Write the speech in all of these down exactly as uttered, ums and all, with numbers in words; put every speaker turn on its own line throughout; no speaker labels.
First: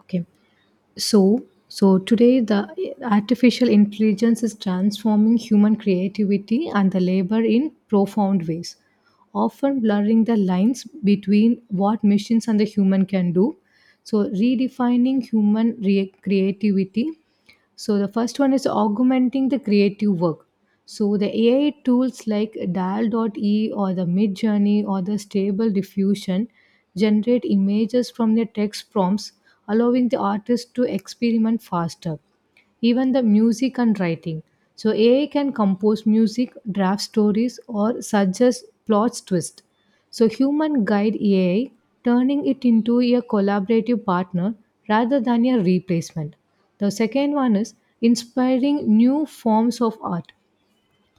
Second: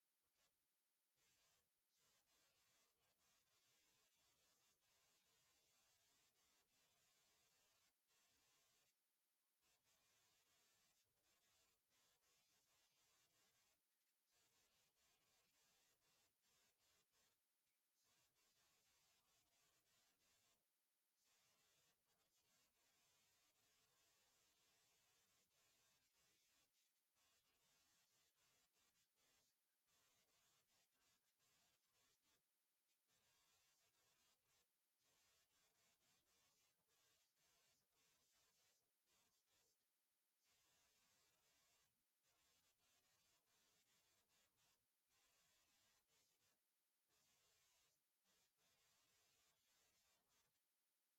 Okay. So, so today the artificial intelligence is transforming human creativity and the labor in profound ways, often blurring the lines between what machines and the human can do. So, redefining human re- creativity, so the first one is augmenting the creative work. So the A I tools like Dial. Dot e or the Midjourney or the Stable Diffusion generate images from their text prompts, allowing the artist to experiment faster, even the music and writing. So A I can compose music, draft stories, or suggest plot twist. So human guide A I, turning it into a collaborative partner rather than a replacement. The second one is inspiring new forms of art.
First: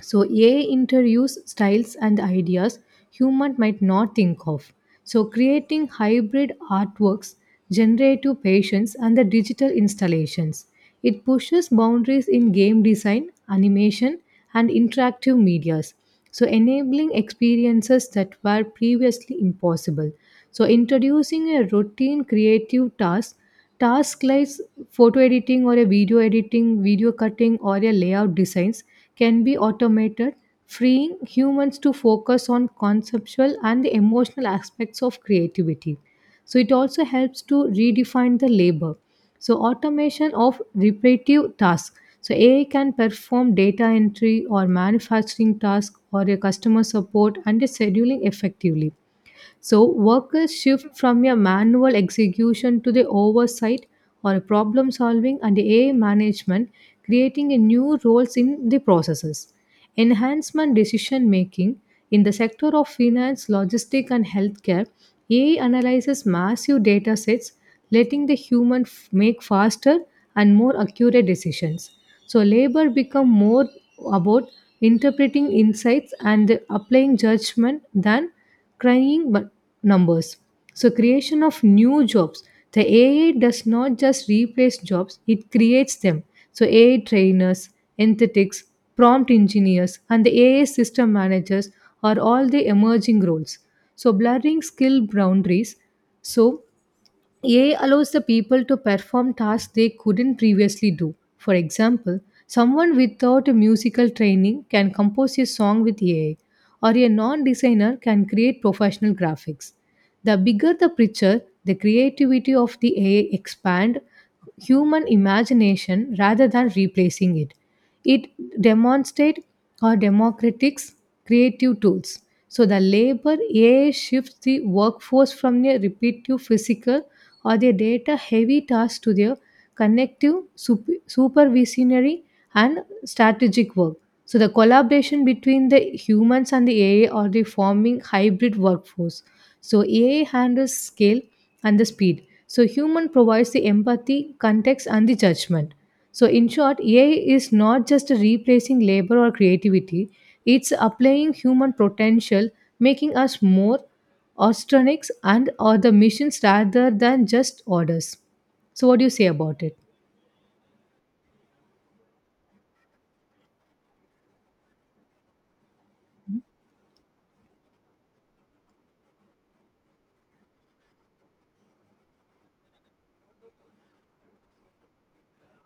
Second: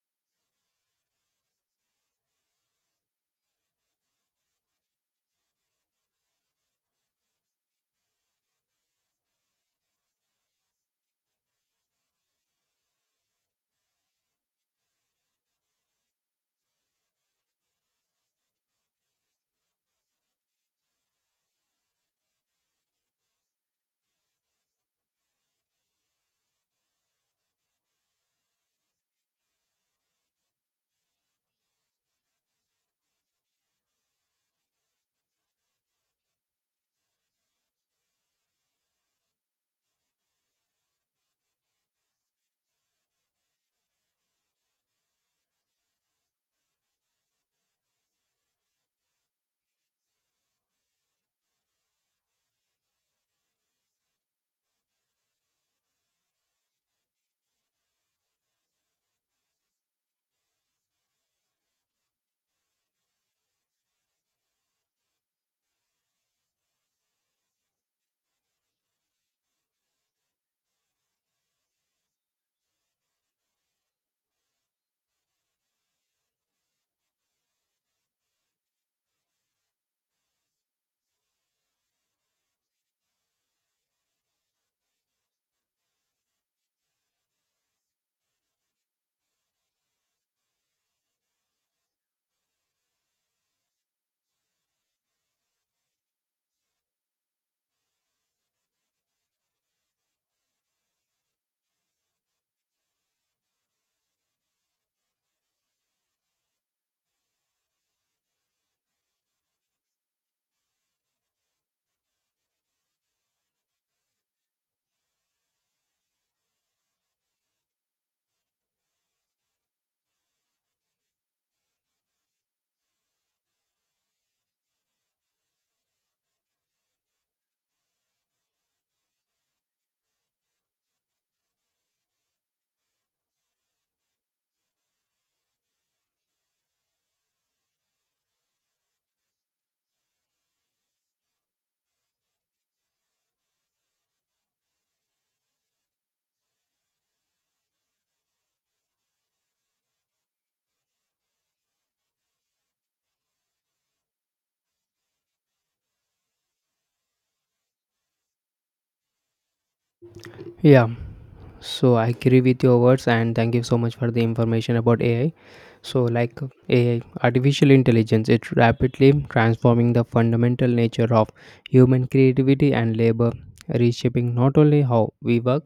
So A I interviews styles and ideas human might not think of. So creating hybrid artworks, generative patients and the digital installations. It pushes boundaries in game design, animation and interactive medias. So enabling experiences that were previously impossible. So introducing a routine creative task. Tasks like photo editing or a video editing, video cutting or a layout designs can be automated, freeing humans to focus on conceptual and the emotional aspects of creativity. So it also helps to redefine the labor. So automation of repetitive tasks. So A I can perform data entry or manufacturing tasks or a customer support and a scheduling effectively. So, workers shift from a manual execution to the oversight or problem solving and A I management, creating a new roles in the processes. Enhancement decision making in the sector of finance, logistics, and healthcare, A I analyzes massive data sets, letting the human f- make faster and more accurate decisions. So, labor become more about interpreting insights and applying judgment than crying numbers. So, creation of new jobs. The A I does not just replace jobs, it creates them. So, A I trainers, anesthetics, prompt engineers, and the A I system managers are all the emerging roles. So, blurring skill boundaries. So, A I allows the people to perform tasks they couldn't previously do. For example, someone without a musical training can compose a song with A I, or a non designer can create professional graphics. The bigger the picture, the creativity of the A I expand human imagination rather than replacing it. It demonstrates our democratic's creative tools. So the labor A I shifts the workforce from their repetitive physical or their data heavy tasks to their connective sup- supervisionary and strategic work. So the collaboration between the humans and the A I are the forming hybrid workforce. So A I handles scale and the speed so human provides the empathy, context, and the judgment. So in short, A I is not just replacing labor or creativity; it's applying human potential, making us more ostronics and or the missions rather than just orders. So what do you say about it?
Yeah, so I agree with your words and thank you so much for the information about A I. So like A I, artificial intelligence, it's rapidly transforming the fundamental nature of human creativity and labor, reshaping not only how we work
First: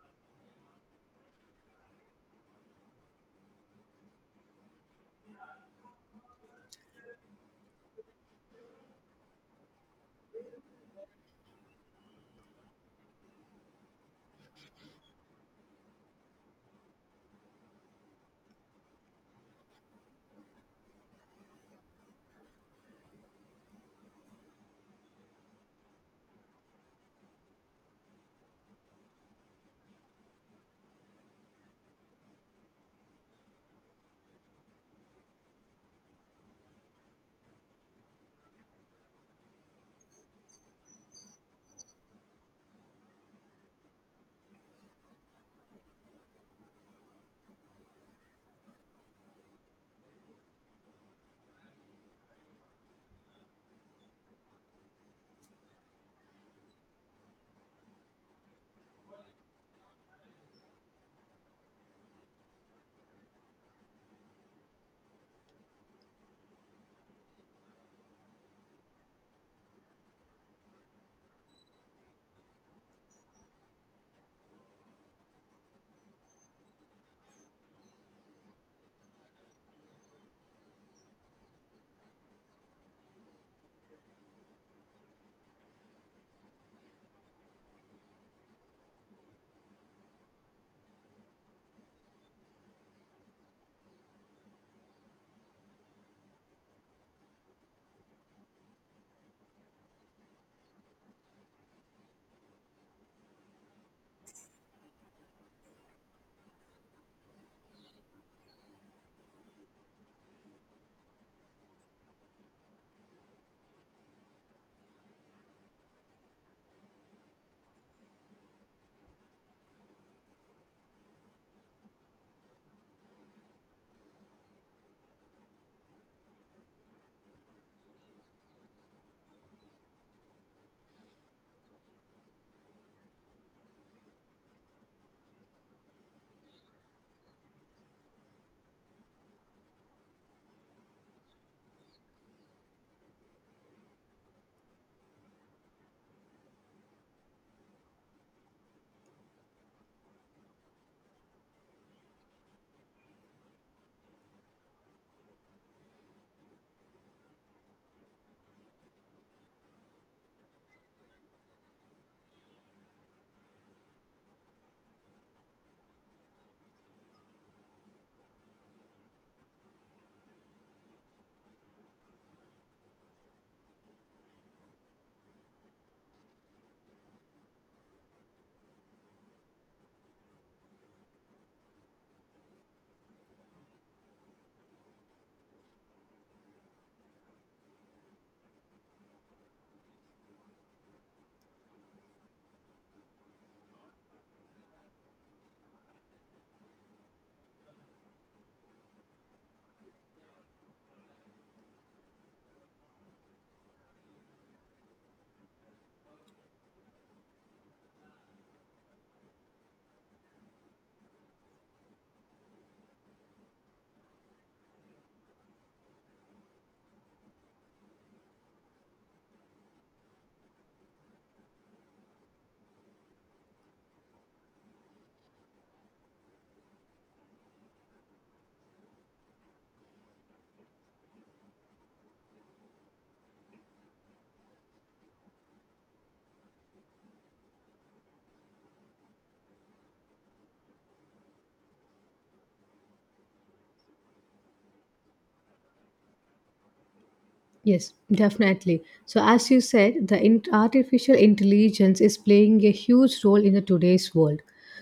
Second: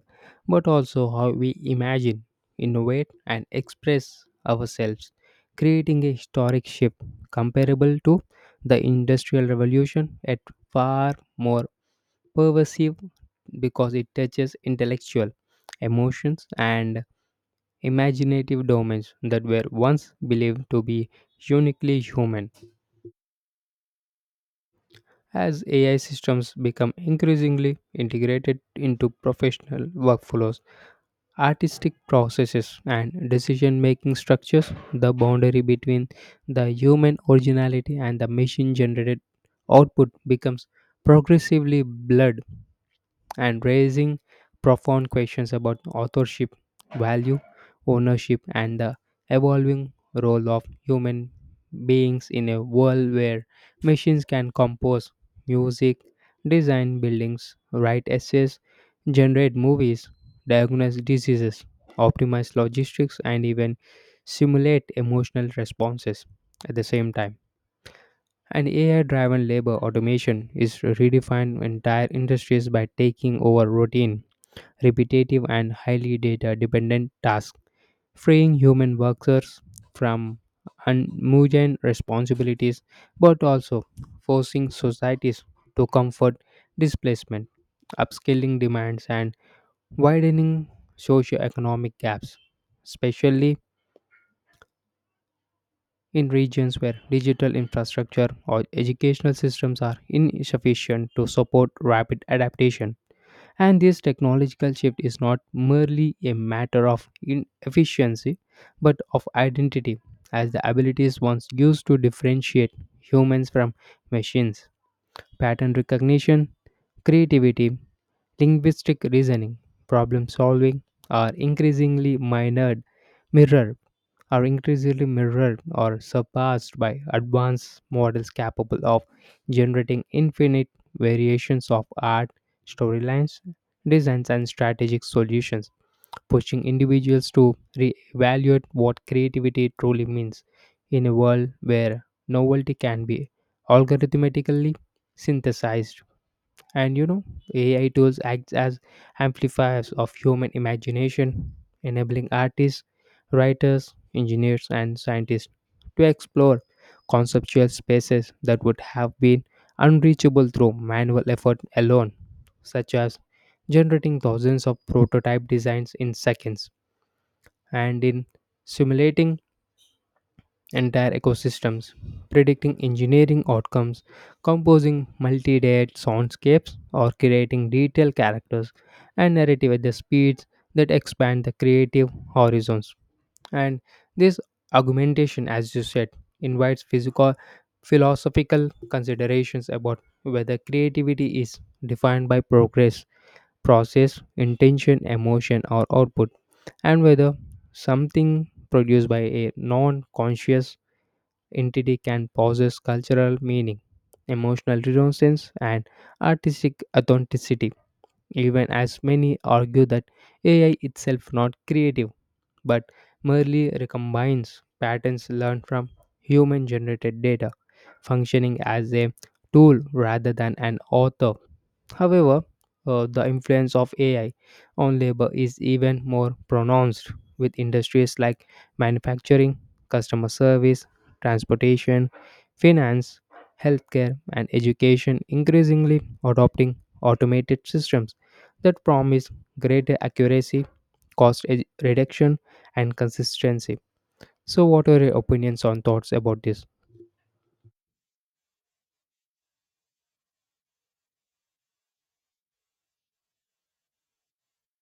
but also how we imagine, innovate and express ourselves, creating a historic shift comparable to the industrial revolution at far more pervasive because it touches intellectual, emotions, and imaginative domains that were once believed to be uniquely human. As A I systems become increasingly integrated into professional workflows, artistic processes, and decision making structures, the boundary between the human originality and the machine generated output becomes progressively blurred and raising profound questions about authorship, value, ownership, and the evolving role of human beings in a world where machines can compose music, design buildings, write essays, generate movies, diagnose diseases, optimize logistics, and even simulate emotional responses at the same time. And A I driven labor automation is redefining entire industries by taking over routine, repetitive, and highly data dependent tasks, freeing human workers from unmooden responsibilities but also forcing societies to comfort displacement, upskilling demands, and widening socioeconomic gaps, especially in regions where digital infrastructure or educational systems are insufficient to support rapid adaptation. And this technological shift is not merely a matter of inefficiency but of identity, as the abilities once used to differentiate humans from machines, pattern recognition, creativity, linguistic reasoning, problem solving are increasingly minored, Mirror are increasingly mirrored or surpassed by advanced models capable of generating infinite variations of art, storylines, designs, and strategic solutions, pushing individuals to reevaluate what creativity truly means in a world where novelty can be algorithmically synthesized. And you know, A I tools act as amplifiers of human imagination, enabling artists, writers, engineers, and scientists to explore conceptual spaces that would have been unreachable through manual effort alone, such as generating thousands of prototype designs in seconds and in simulating entire ecosystems, predicting engineering outcomes, composing multi layered soundscapes, or creating detailed characters and narrative at the speeds that expand the creative horizons. And this augmentation, as you said, invites physical philosophical considerations about whether creativity is defined by progress, process, intention, emotion, or output, and whether something produced by a non conscious entity can possess cultural meaning, emotional resonance, and artistic authenticity, even as many argue that A I itself not creative but merely recombines patterns learned from human generated data, functioning as a tool rather than an author. However, uh, the influence of A I on labor is even more pronounced with industries like manufacturing, customer service, transportation, finance, healthcare, and education increasingly adopting automated systems that promise greater accuracy, cost e- reduction, and consistency. So, what are your opinions on thoughts about this?
Yes, definitely. So, as you said, the in- artificial intelligence is playing a huge role in the today's world.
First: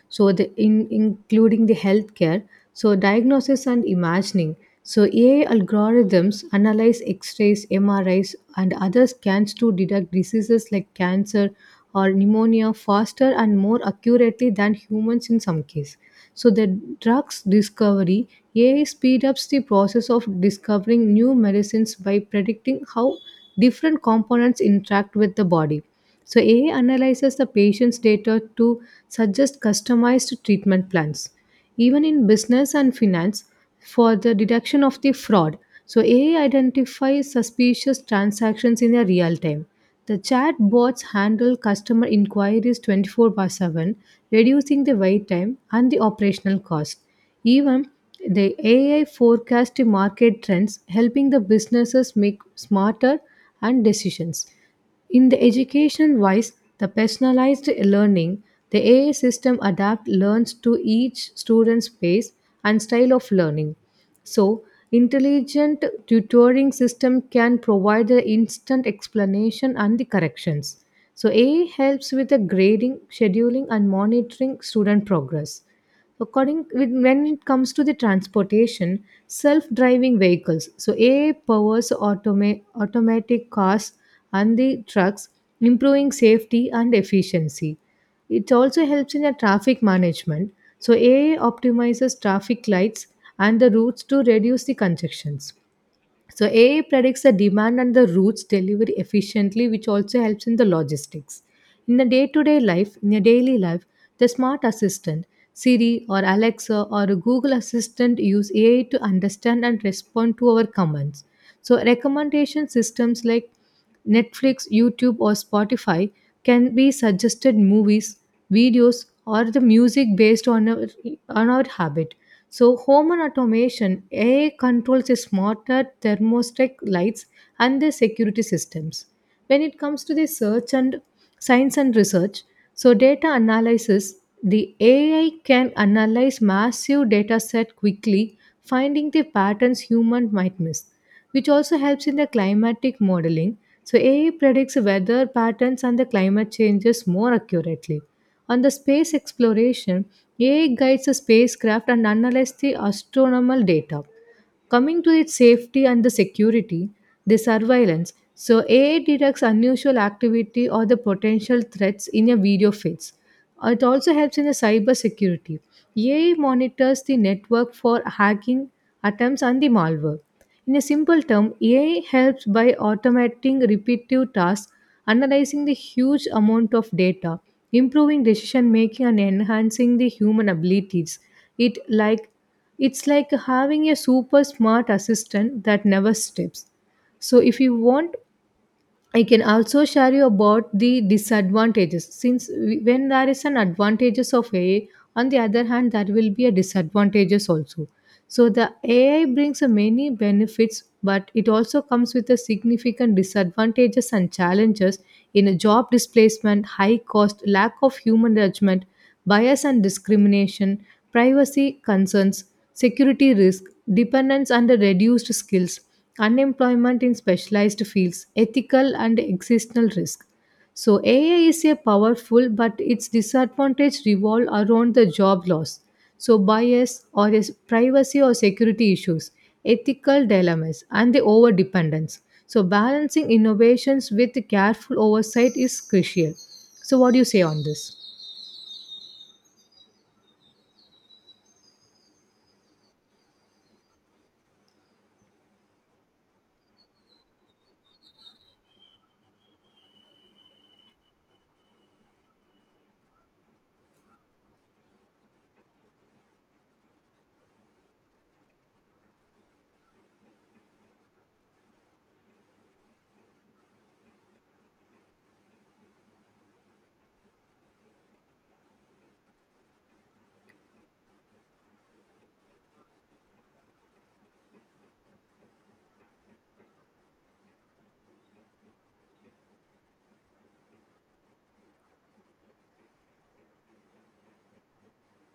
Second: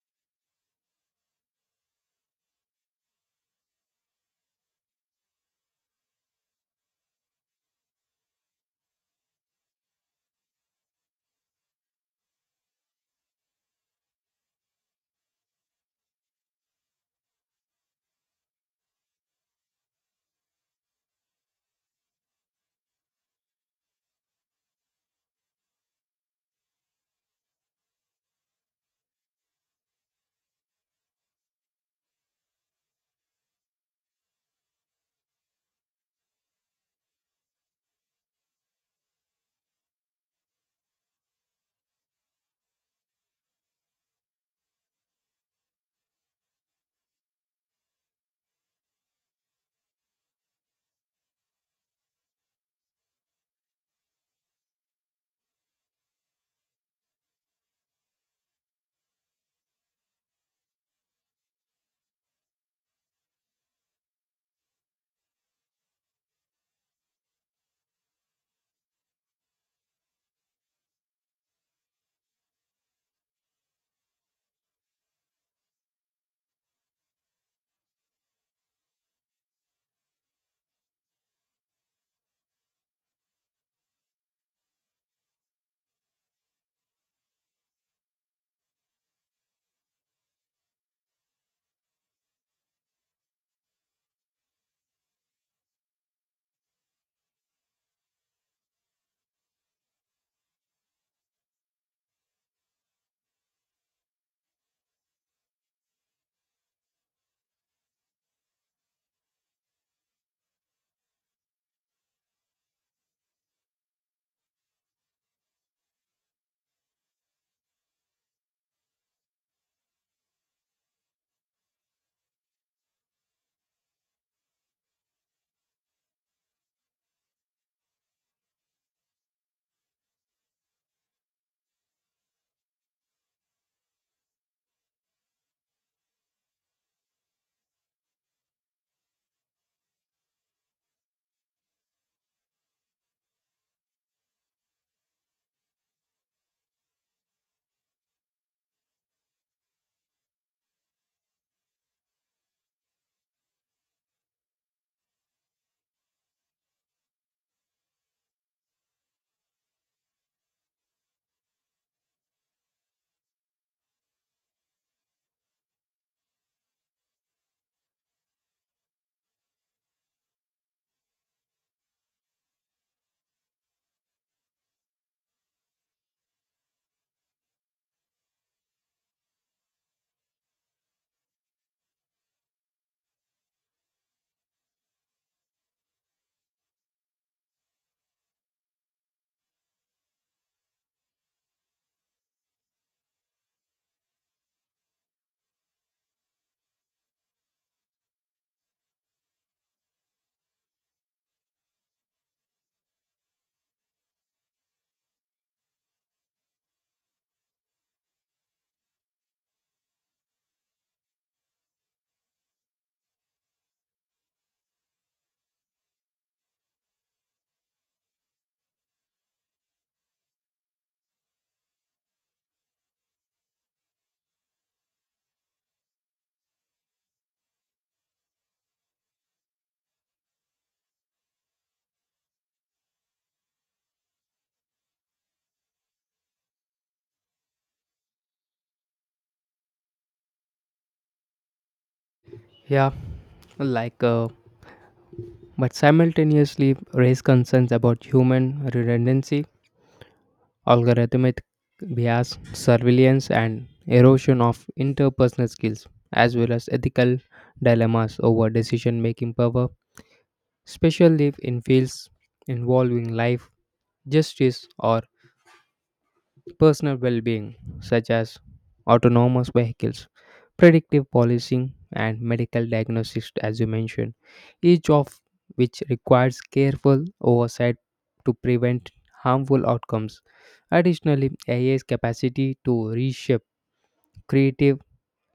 So, the in including the healthcare, so diagnosis and imagining. So, A I algorithms analyze X-rays, M R Is, and other scans to detect diseases like cancer or pneumonia faster and more accurately than humans in some cases. So the drugs discovery A I speed ups the process of discovering new medicines by predicting how different components interact with the body. So A I analyzes the patient's data to suggest customized treatment plans. Even in business and finance, for the detection of the fraud. So A I identifies suspicious transactions in a real time. The chatbots handle customer inquiries twenty-four by seven, reducing the wait time and the operational cost. Even the A I forecasts the market trends, helping the businesses make smarter and decisions. In the education wise, the personalized learning, the A I system adapt learns to each student's pace and style of learning. So, intelligent tutoring system can provide the instant explanation and the corrections. So, A I helps with the grading, scheduling and monitoring student progress. According with- when it comes to the transportation, self-driving vehicles, so A I powers automa- automatic cars and the trucks, improving safety and efficiency. It also helps in the traffic management. So A I optimizes traffic lights and the routes to reduce the congestions. So A I predicts the demand and the routes delivery efficiently, which also helps in the logistics. In the day-to-day life, in your daily life, the smart assistant, Siri or Alexa or a Google Assistant use A I to understand and respond to our commands. So recommendation systems like Netflix, YouTube, or Spotify can be suggested movies, videos, or the music based on our on our habit. So, home and automation, A I controls the smarter thermostat lights and the security systems. When it comes to the search and science and research, so data analysis, the A I can analyze massive data set quickly, finding the patterns human might miss, which also helps in the climatic modeling. So A I predicts weather patterns and the climate changes more accurately. On the space exploration, A I guides the spacecraft and analyzes the astronomical data. Coming to its safety and the security, the surveillance. So A I detects unusual activity or the potential threats in a video feeds. It also helps in the cyber security. A I monitors the network for hacking attempts and the malware. In a simple term, A I helps by automating repetitive tasks, analyzing the huge amount of data, improving decision making and enhancing the human abilities. It like it's like having a super smart assistant that never sleeps. So if you want, I can also share you about the disadvantages. Since we- when there is an advantages of A I, on the other hand, there will be a disadvantages also. So the A I brings a many benefits, but it also comes with a significant disadvantages and challenges in a job displacement, high cost, lack of human judgment, bias and discrimination, privacy concerns, security risk, dependence and reduced skills, unemployment in specialized fields, ethical and existential risk. So A I is a powerful, but its disadvantage revolve around the job loss. So bias or is privacy or security issues, ethical dilemmas, and the over dependence. So balancing innovations with careful oversight is crucial. So what do you say on this?
Yeah, like, uh, but simultaneously raise concerns about human redundancy, algorithmic bias, surveillance, and erosion of interpersonal skills, as well as ethical dilemmas over decision making power, especially in fields involving life, justice, or personal well being, such as autonomous vehicles, predictive policing, and medical diagnosis, as you mentioned, each of which requires careful oversight to prevent harmful outcomes. Additionally, A I's capacity to reshape creative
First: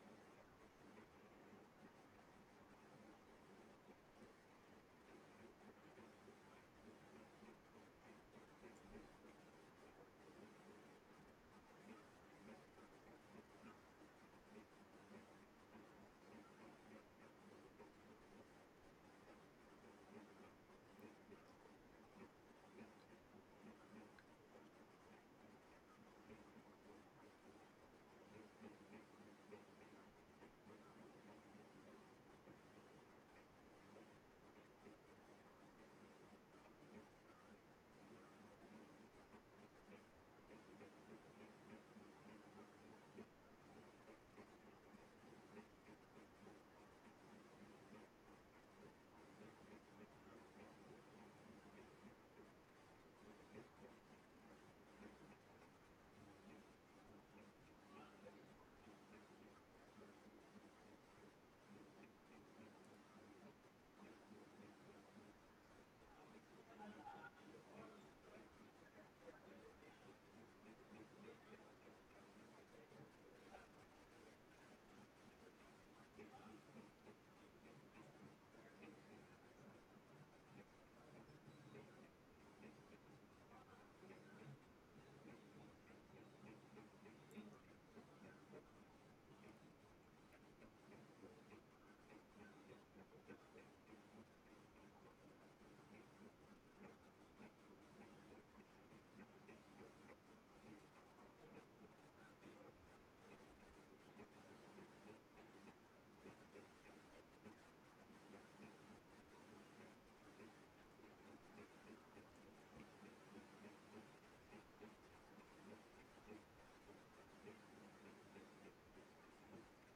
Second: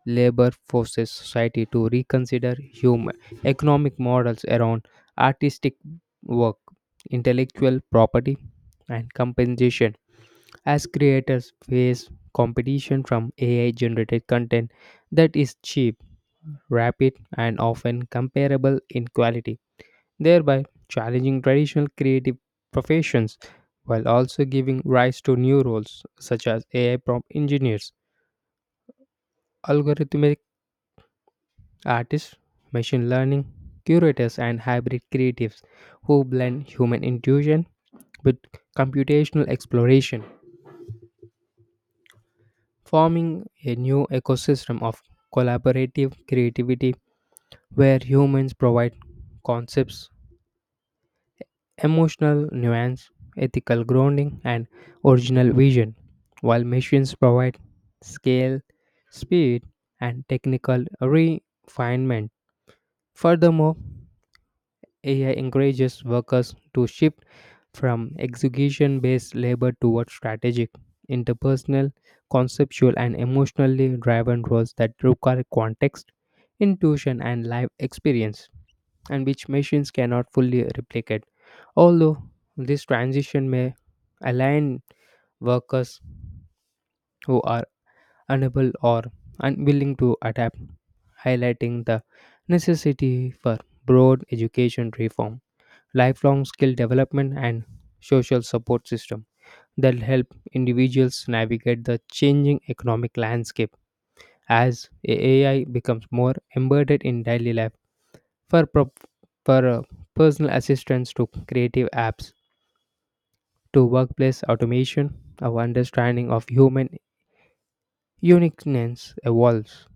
labor forces society to reconsider human economic models around artistic work, intellectual property, and compensation as creators face competition from A I generated content that is cheap, rapid, and often comparable in quality, thereby challenging traditional creative professions while also giving rise to new roles such as A I prompt engineers, algorithmic artists, machine learning curators, and hybrid creatives who blend human intuition with computational exploration, forming a new ecosystem of collaborative creativity where humans provide concepts, emotional nuance, ethical grounding, and original vision, while machines provide scale, speed, and technical refinement. Furthermore, A I encourages workers to shift from execution based labor towards strategic, interpersonal, conceptual, and emotionally driven roles that require context, intuition, and life experience, and which machines cannot fully replicate. Although this transition may align workers who are unable or unwilling to adapt, highlighting the necessity for broad education reform lifelong skill development, and social support system that help individuals navigate the changing economic landscape as A I becomes more embedded in daily life. For, pro- for uh, personal assistance to creative apps, to workplace automation, our understanding of human uniqueness evolves,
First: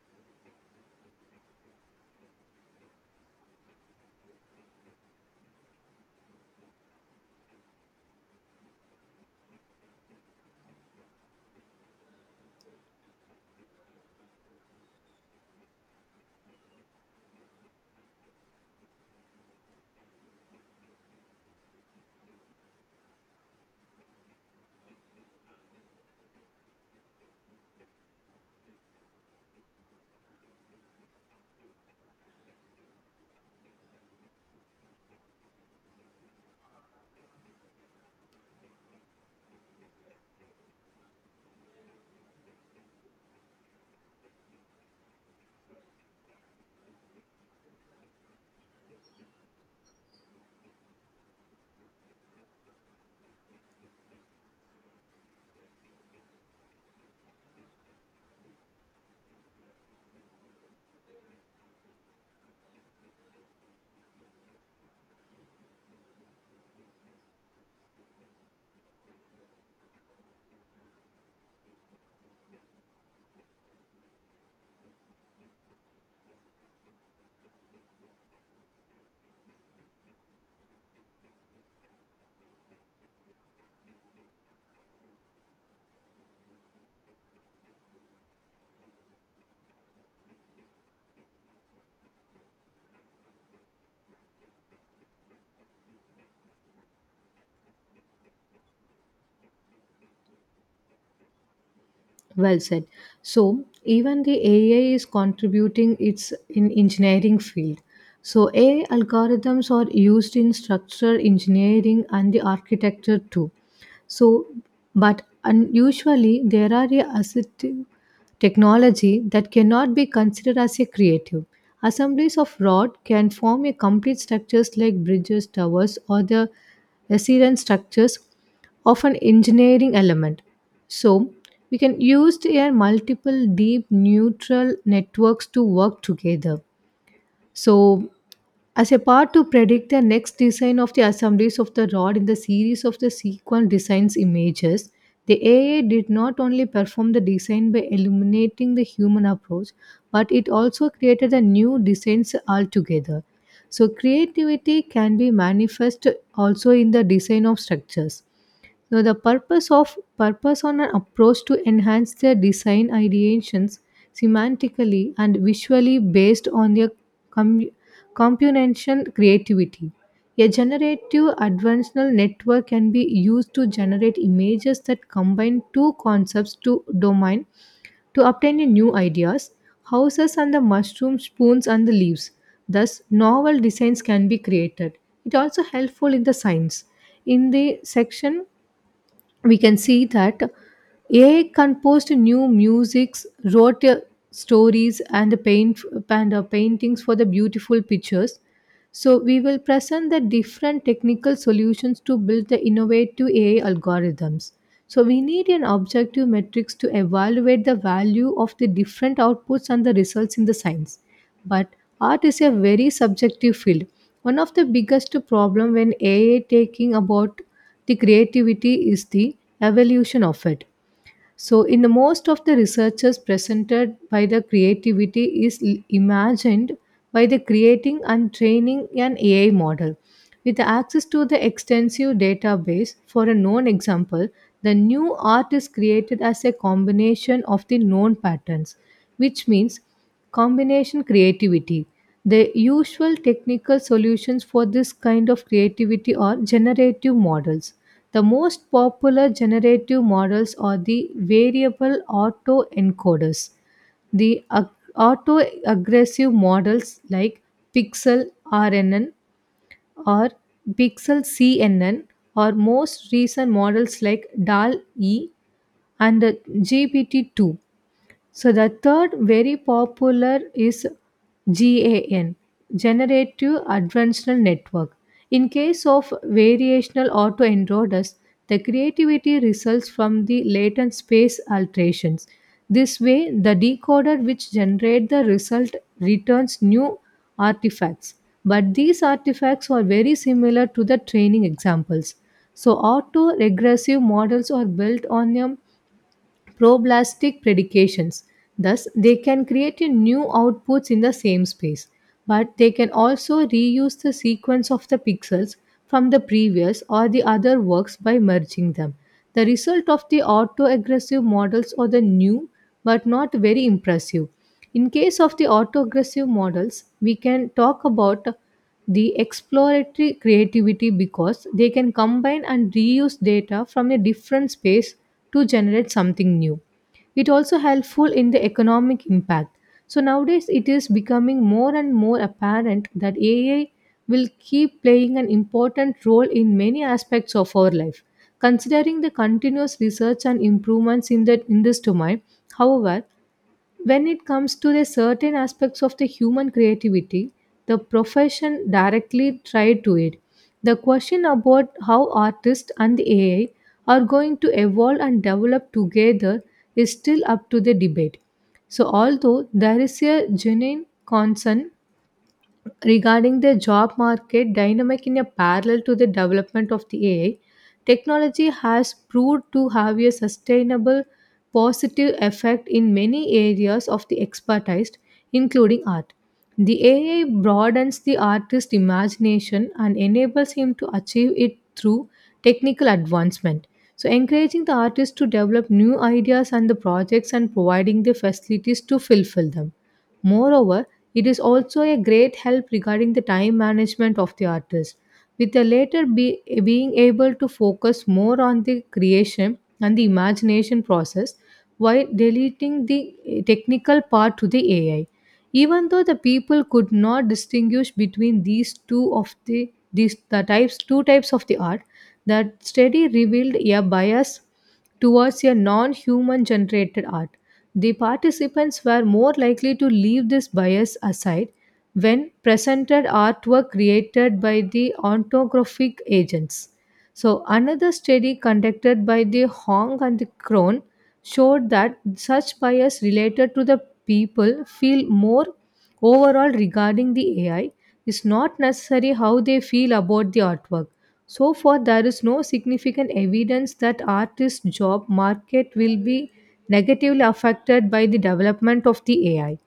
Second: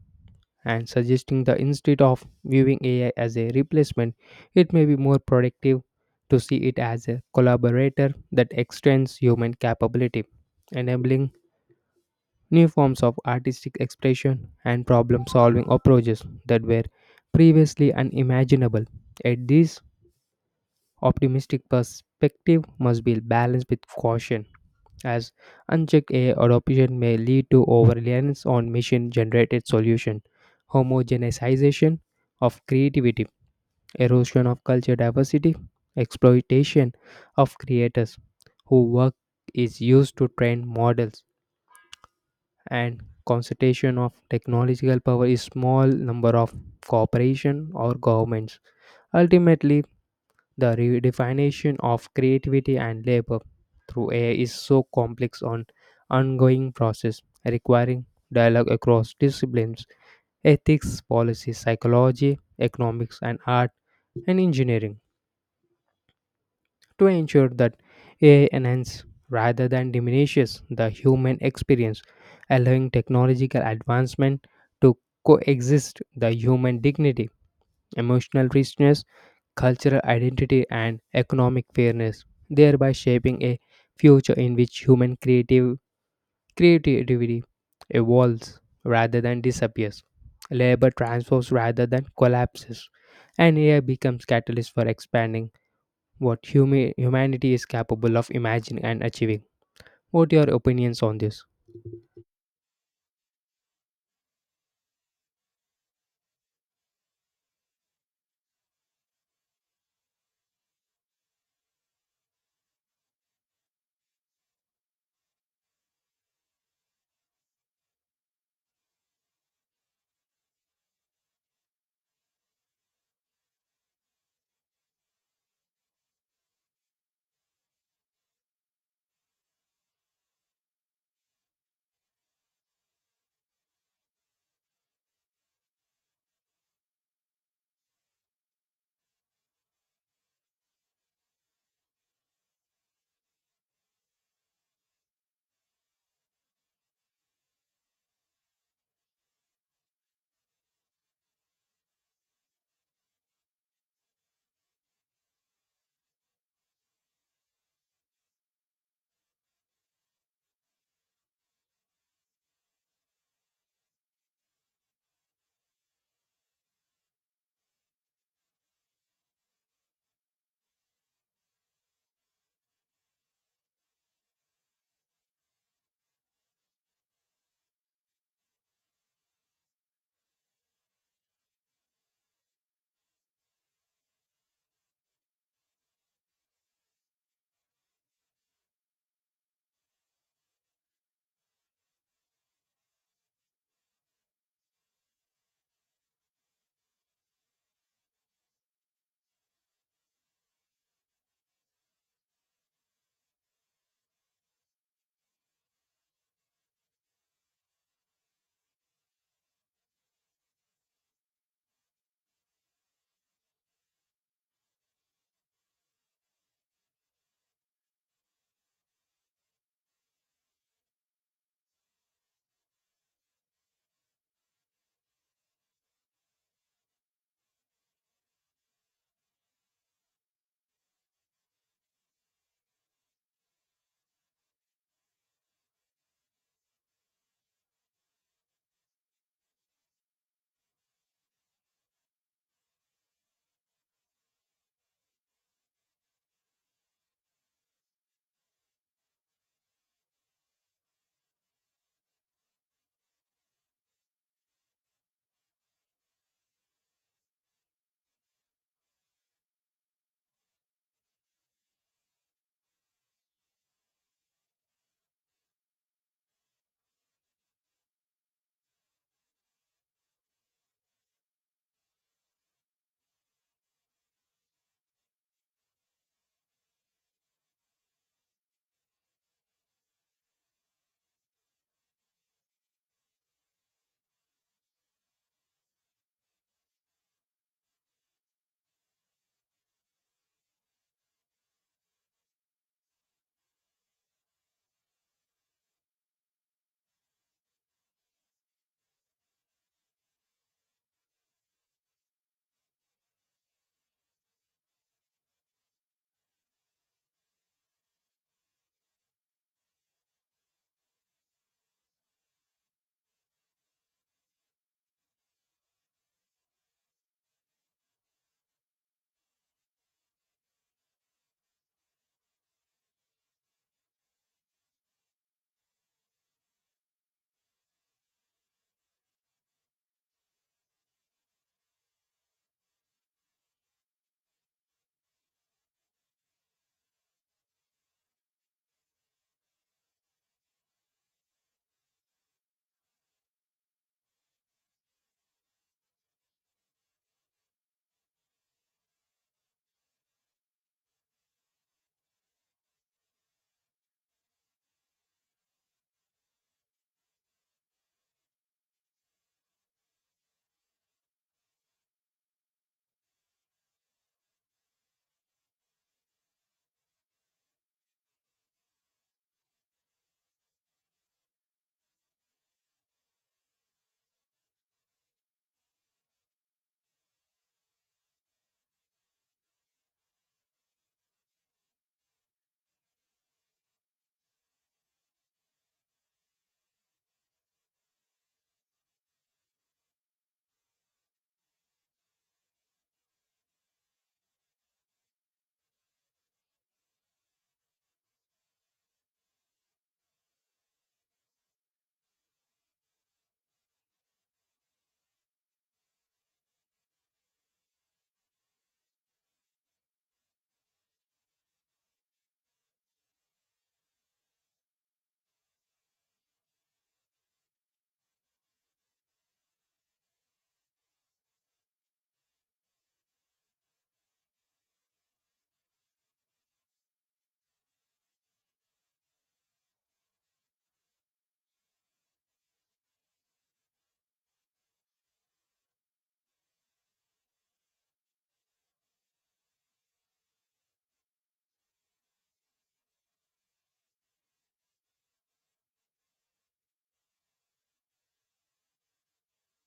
and suggesting that instead of viewing A I as a replacement, it may be more productive to see it as a collaborator that extends human capability, enabling new forms of artistic expression and problem solving approaches that were previously unimaginable. Yet, this optimistic perspective must be balanced with caution as unchecked a- adoption may lead to overreliance on machine-generated solution, homogenization of creativity, erosion of culture diversity, exploitation of creators whose work is used to train models, and concentration of technological power in small number of corporation or governments. Ultimately, the redefinition of creativity and labor through A I is so complex and ongoing process requiring dialogue across disciplines, ethics, policy, psychology, economics and art and engineering to ensure that A I enhances rather than diminishes the human experience, allowing technological advancement to coexist the human dignity, emotional richness cultural identity, and economic fairness, thereby shaping a future in which human creative creativity evolves rather than disappears. Labor transforms rather than collapses, and A I becomes catalyst for expanding what humi- humanity is capable of imagining and achieving. What your opinions on this?
Well said. So even the A I is contributing its in engineering field. So A I algorithms are used in structural engineering and the architecture too. So, but unusually, there are a assistive technology that cannot be considered as a creative. Assemblies of rod can form a complete structures like bridges, towers, or the resilient structures of an engineering element. So, we can use their multiple deep neural networks to work together. So, as a part to predict the next design of the assemblies of the rod in the series of the sequence designs images, the A I did not only perform the design by eliminating the human approach, but it also created a new designs altogether. So creativity can be manifest also in the design of structures. Now the purpose of purpose on an approach to enhance their design ideations semantically and visually based on their com- comprehension creativity. A generative adversarial network can be used to generate images that combine two concepts to domain to obtain a new ideas, houses and the mushroom spoons and the leaves. Thus, novel designs can be created. It also helpful in the science. In the section we can see that A I composed new musics, wrote uh, stories and paint and uh, paintings for the beautiful pictures. So we will present the different technical solutions to build the innovative A I algorithms. So we need an objective metrics to evaluate the value of the different outputs and the results in the science. But art is a very subjective field. One of the biggest problem when A I taking about the creativity is the evolution of it. So, in the most of the researchers presented by the creativity is l- imagined by the creating and training an A I model. With access to the extensive database, for a known example, the new art is created as a combination of the known patterns, which means combination creativity. The usual technical solutions for this kind of creativity are generative models. The most popular generative models are the variable autoencoders, the ag- aggressive models like Pixel R N N or Pixel C N N, or most recent models like D A L E and G P T two. So, the third very popular is GAN, Generative Adversarial Network. In case of variational autoenrodus, the creativity results from the latent space alterations. This way, the decoder which generates the result returns new artifacts. But these artifacts are very similar to the training examples. So, auto regressive models are built on a problastic predications. Thus, they can create a new outputs in the same space, but they can also reuse the sequence of the pixels from the previous or the other works by merging them. The result of the autoaggressive models are the new but not very impressive. In case of the autoaggressive models, we can talk about the exploratory creativity because they can combine and reuse data from a different space to generate something new. It also helpful in the economic impact. So nowadays it is becoming more and more apparent that AI will keep playing an important role in many aspects of our life, considering the continuous research and improvements in that in this domain. However, when it comes to the certain aspects of the human creativity, the profession directly tried to it. The question about how artists and the AI are going to evolve and develop together is still up to the debate. So although there is a genuine concern regarding their job market dynamic in a parallel to the development of the A I, technology has proved to have a sustainable positive effect in many areas of the expertise, including art. The A I broadens the artist's imagination and enables him to achieve it through technical advancement. So, encouraging the artist to develop new ideas and the projects and providing the facilities to fulfill them. Moreover, it is also a great help regarding the time management of the artist, with the latter be, being able to focus more on the creation and the imagination process while deleting the eh, technical part to the A I. Even though the people could not distinguish between these two of the these the types two types of the art, that study revealed a bias towards a non-human generated art. The participants were more likely to leave this bias aside when presented artwork created by the ontographic agents. So, another study conducted by the Hong and the Krohn showed that such bias related to the people feel more overall regarding the A I is not necessarily how they feel about the artwork. So far, there is no significant evidence that artists' job market will be negatively affected by the development of the A I.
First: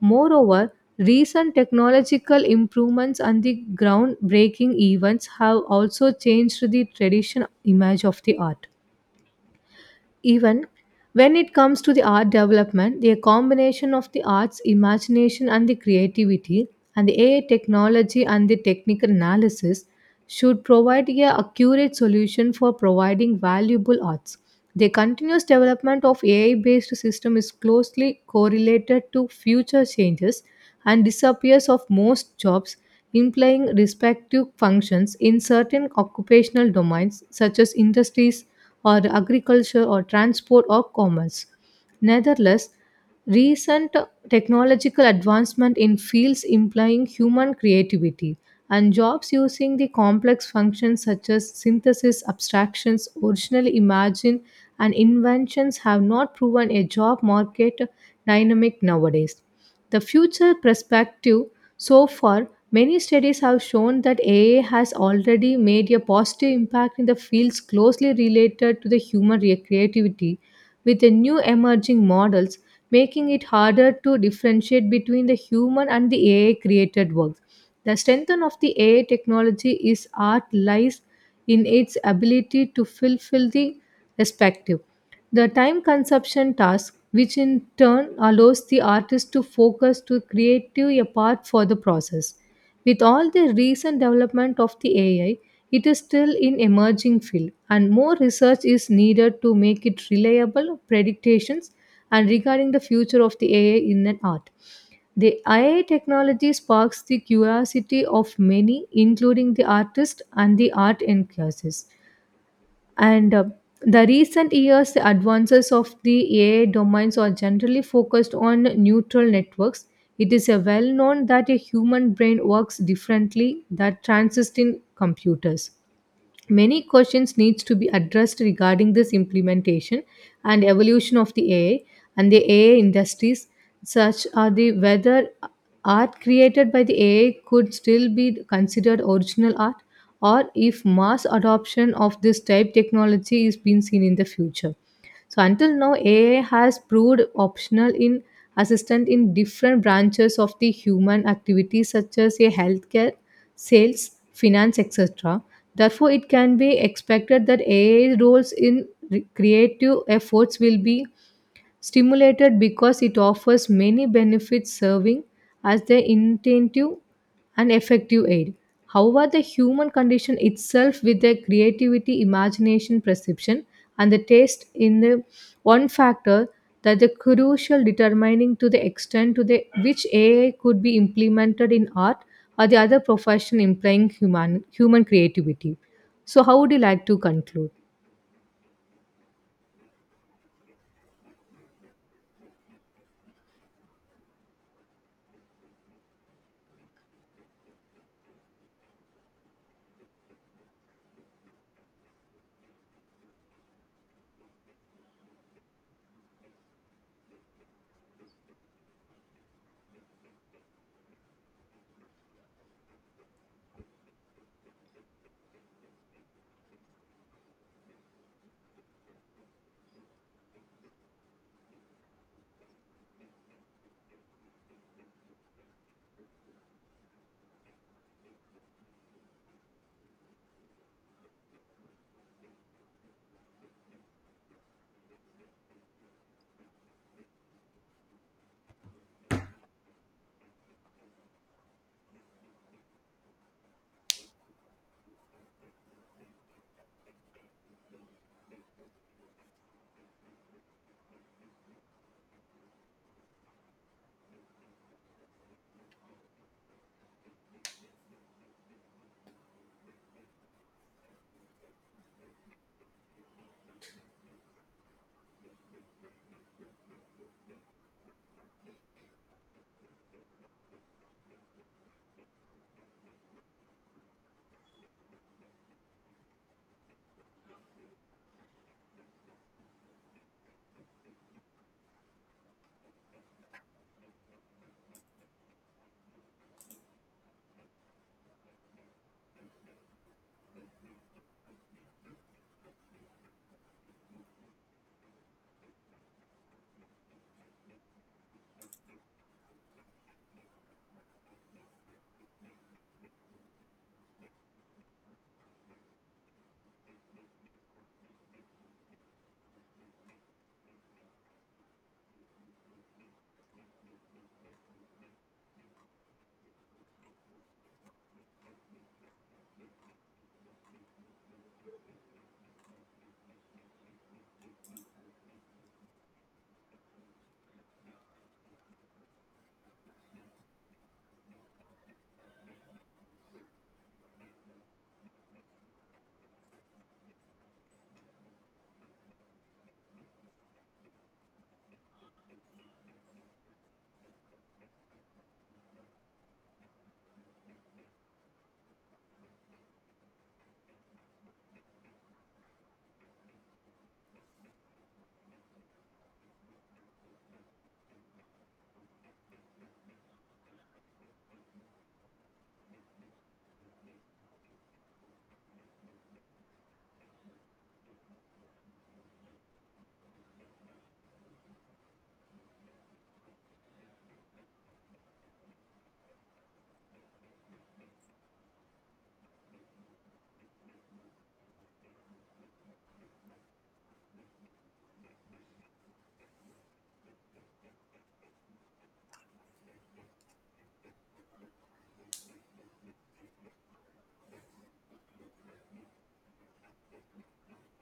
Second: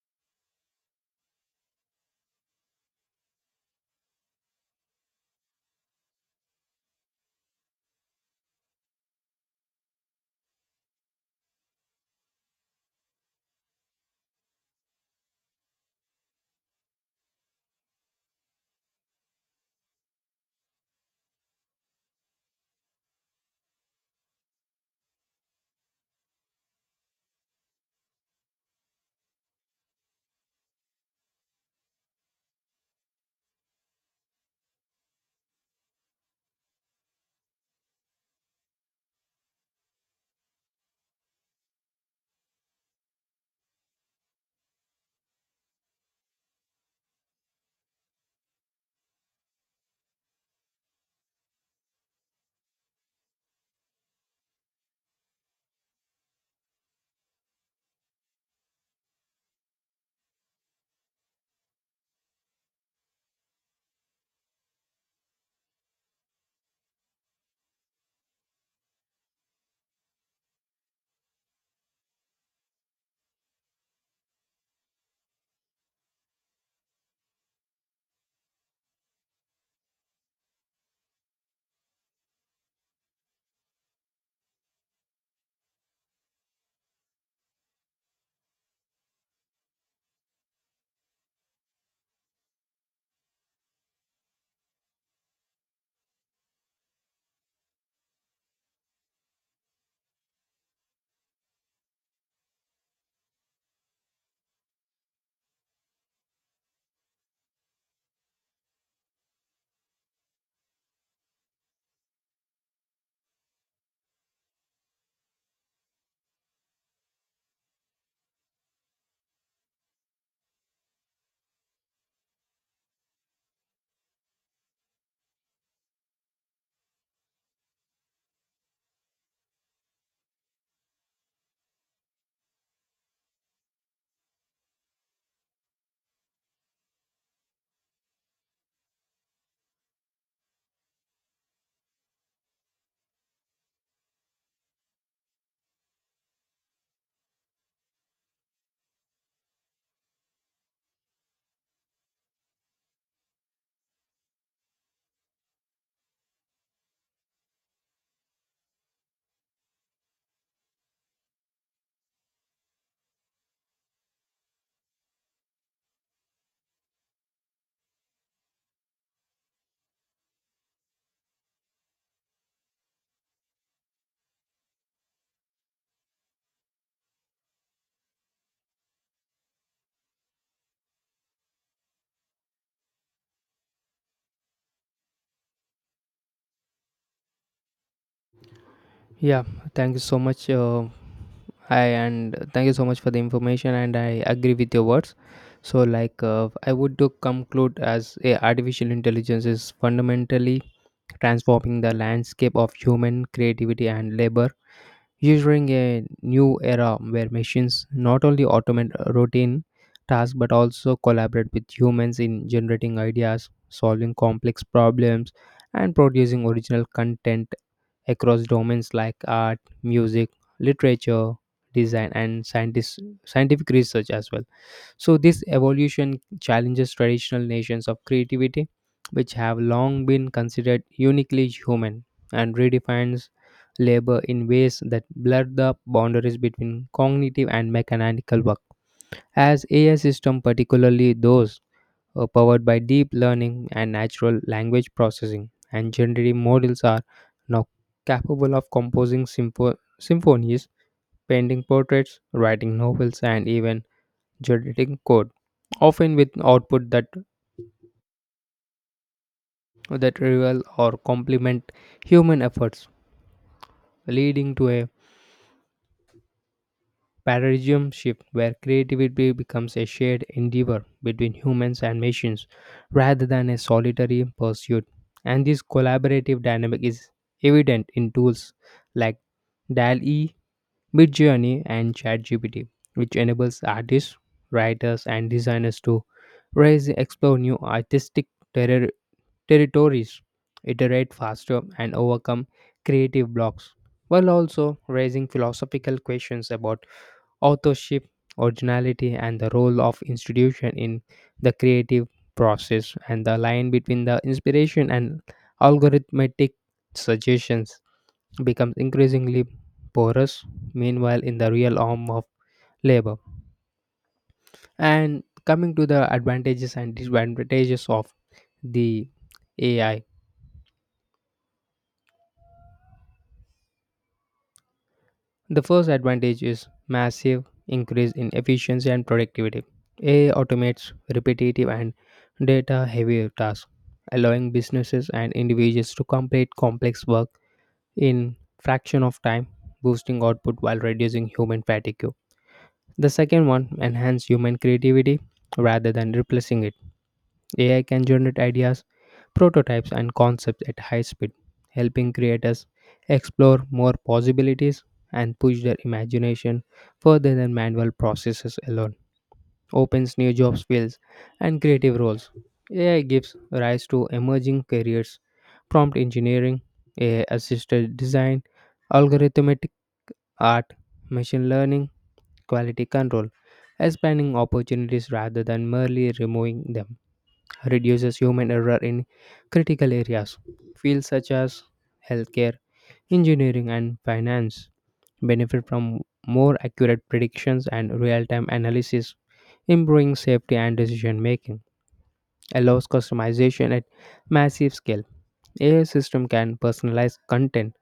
Moreover, recent technological improvements and the groundbreaking events have also changed the traditional image of the art, even when it comes to the art development. The combination of the arts imagination and the creativity and the AI technology and the technical analysis should provide a accurate solution for providing valuable arts. The continuous development of AI based system is closely correlated to future changes and disappears of most jobs, implying respective functions in certain occupational domains such as industries or agriculture or transport or commerce. Nevertheless, recent technological advancement in fields implying human creativity and jobs using the complex functions such as synthesis, abstractions, original imagine, and inventions have not proven a job market dynamic nowadays. The future perspective so far, many studies have shown that A I has already made a positive impact in the fields closely related to the human re- creativity, with the new emerging models making it harder to differentiate between the human and the A I created works. The strength of the A I technology is art lies in its ability to fulfill the respective. The time consumption task, which in turn allows the artist to focus to creative a part for the process. With all the recent development of the A I, it is still in emerging field and more research is needed to make it reliable predictions and regarding the future of the A I in an art. The A I technology sparks the curiosity of many, including the artist and the art enthusiasts. And uh, the recent years, the advances of the A I domains are generally focused on neural networks. It is a well known that a human brain works differently that transist in computers. Many questions needs to be addressed regarding this implementation and evolution of the A I and the A I industries, such are the whether art created by the A I could still be considered original art or if mass adoption of this type technology is being seen in the future. So until now, A I has proved optional in assistant in different branches of the human activities such as a healthcare, sales, finance, et cetera. Therefore, it can be expected that AI's roles in re- creative efforts will be stimulated because it offers many benefits serving as their intentive and effective aid. However, the human condition itself with their creativity, imagination, perception, and the taste in the one factor that the crucial determining to the extent to the which A I could be implemented in art or the other profession implying human human creativity. So how would you like to conclude?
Yeah, thank you so much. Uh, I and thank you so much for the information, and I agree with your words. So, like, uh, I would to conclude as a artificial intelligence is fundamentally transforming the landscape of human creativity and labor ushering a new era where machines not only automate routine tasks but also collaborate with humans in generating ideas, solving complex problems, and producing original content across domains like art, music, literature, design, and scientist, scientific research as well. So, this evolution challenges traditional notions of creativity, which have long been considered uniquely human, and redefines labor in ways that blur the boundaries between cognitive and mechanical work. As A I systems, particularly those uh, powered by deep learning and natural language processing, and generative models are now capable of composing sympho- symphonies, painting portraits, writing novels, and even generating code, often with output that, that rival or complement human efforts, leading to a paradigm shift where creativity becomes a shared endeavor between humans and machines rather than a solitary pursuit. And this collaborative dynamic is evident in tools like DALL E, Midjourney, and ChatGPT, which enables artists, writers, and designers to raise and explore new artistic terri- territories, iterate faster, and overcome creative blocks, while also raising philosophical questions about authorship, originality, and the role of institution in the creative process, and the line between the inspiration and algorithmic suggestions becomes increasingly porous. Meanwhile, in the real arm of labor, and coming to the advantages and disadvantages of the A I, the first advantage is massive increase in efficiency and productivity. A I automates repetitive and data heavy tasks, allowing businesses and individuals to complete complex work in fraction of time, boosting output while reducing human fatigue. The second one enhance human creativity rather than replacing it. A I can generate ideas prototypes and concepts at high speed, helping creators explore more possibilities and push their imagination further than manual processes alone. Opens new jobs fields and creative roles. A I gives rise to emerging careers, prompt engineering, A I assisted design, algorithmic art, machine learning, quality control, expanding opportunities rather than merely removing them reduces human error in critical areas. Fields such as healthcare, engineering, and finance benefit from more accurate predictions and real time analysis, improving safety and decision making, allows customization at massive scale. A I system can personalize content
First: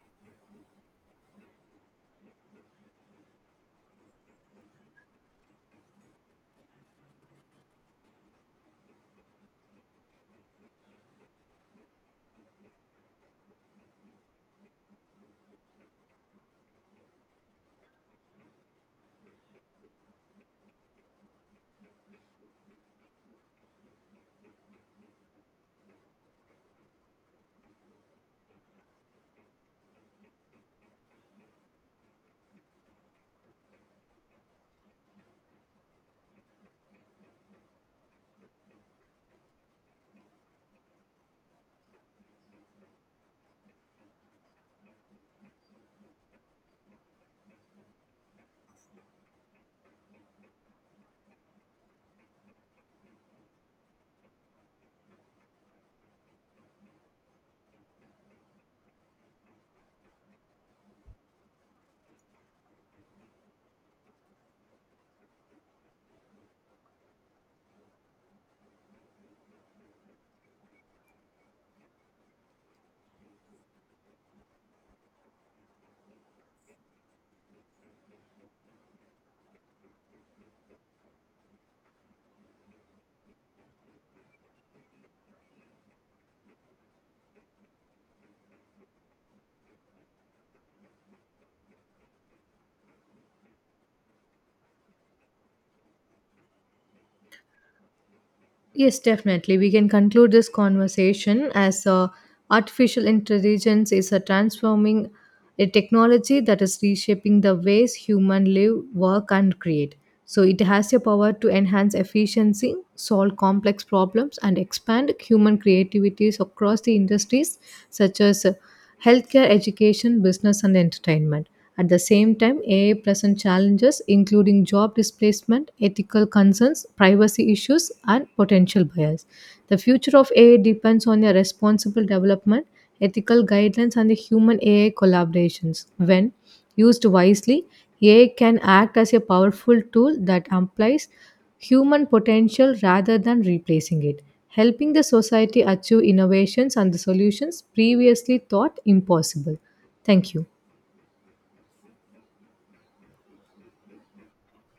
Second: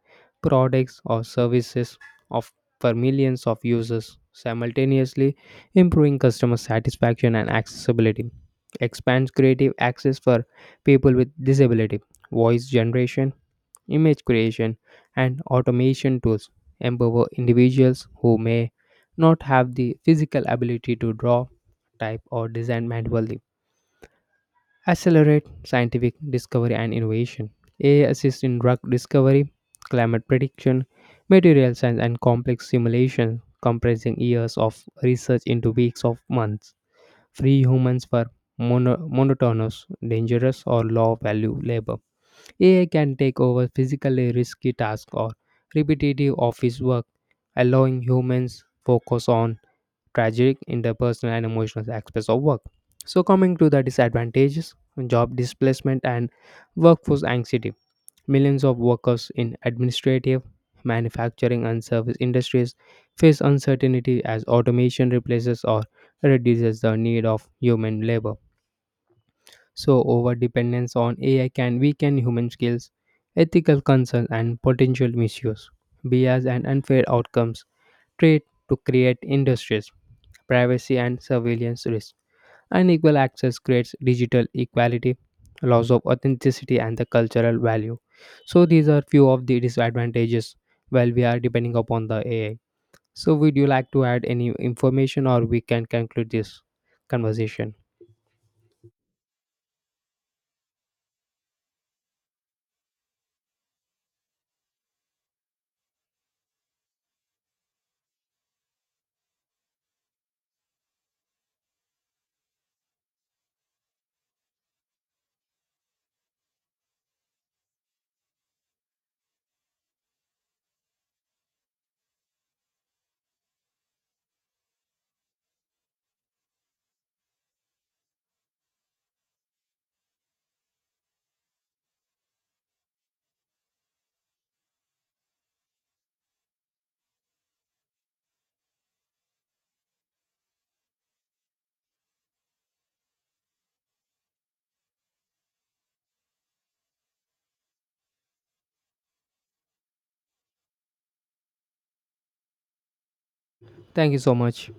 products or services of for millions of users, simultaneously improving customer satisfaction and accessibility. Expands creative access for people with disability, voice generation, image creation, and automation tools empower individuals who may not have the physical ability to draw, type, or design manually accelerate scientific discovery and innovation. A I assists in drug discovery, climate prediction, material science, and complex simulation, compressing years of research into weeks of months. Free humans for mono- monotonous, dangerous, or low value labor. A I can take over physically risky tasks or repetitive office work, allowing humans focus on tragic interpersonal and emotional aspects of work. So, coming to the disadvantages, job displacement and workforce anxiety. Millions of workers in administrative, manufacturing, and service industries face uncertainty as automation replaces or reduces the need of human labor. So, over dependence on A I can weaken human skills, ethical concerns, and potential misuse, bias, and unfair outcomes trade to create industries privacy and surveillance risk, unequal access creates digital equality, loss of authenticity, and the cultural value. So these are few of the disadvantages while we are depending upon the A I. So would you like to add any information or we can conclude this conversation?
Yes, definitely. We can conclude this conversation as uh, artificial intelligence is a transforming a technology that is reshaping the ways humans live, work, and create. So it has the power to enhance efficiency, solve complex problems, and expand human creativities across the industries such as uh, healthcare, education, business, and entertainment. At the same time, A I presents challenges including job displacement, ethical concerns, privacy issues, and potential bias. The future of A I depends on a responsible development, ethical guidelines, and the human A I collaborations. When used wisely, A I can act as a powerful tool that amplifies human potential rather than replacing it, helping the society achieve innovations and the solutions previously thought impossible. Thank you.
Thank you so much.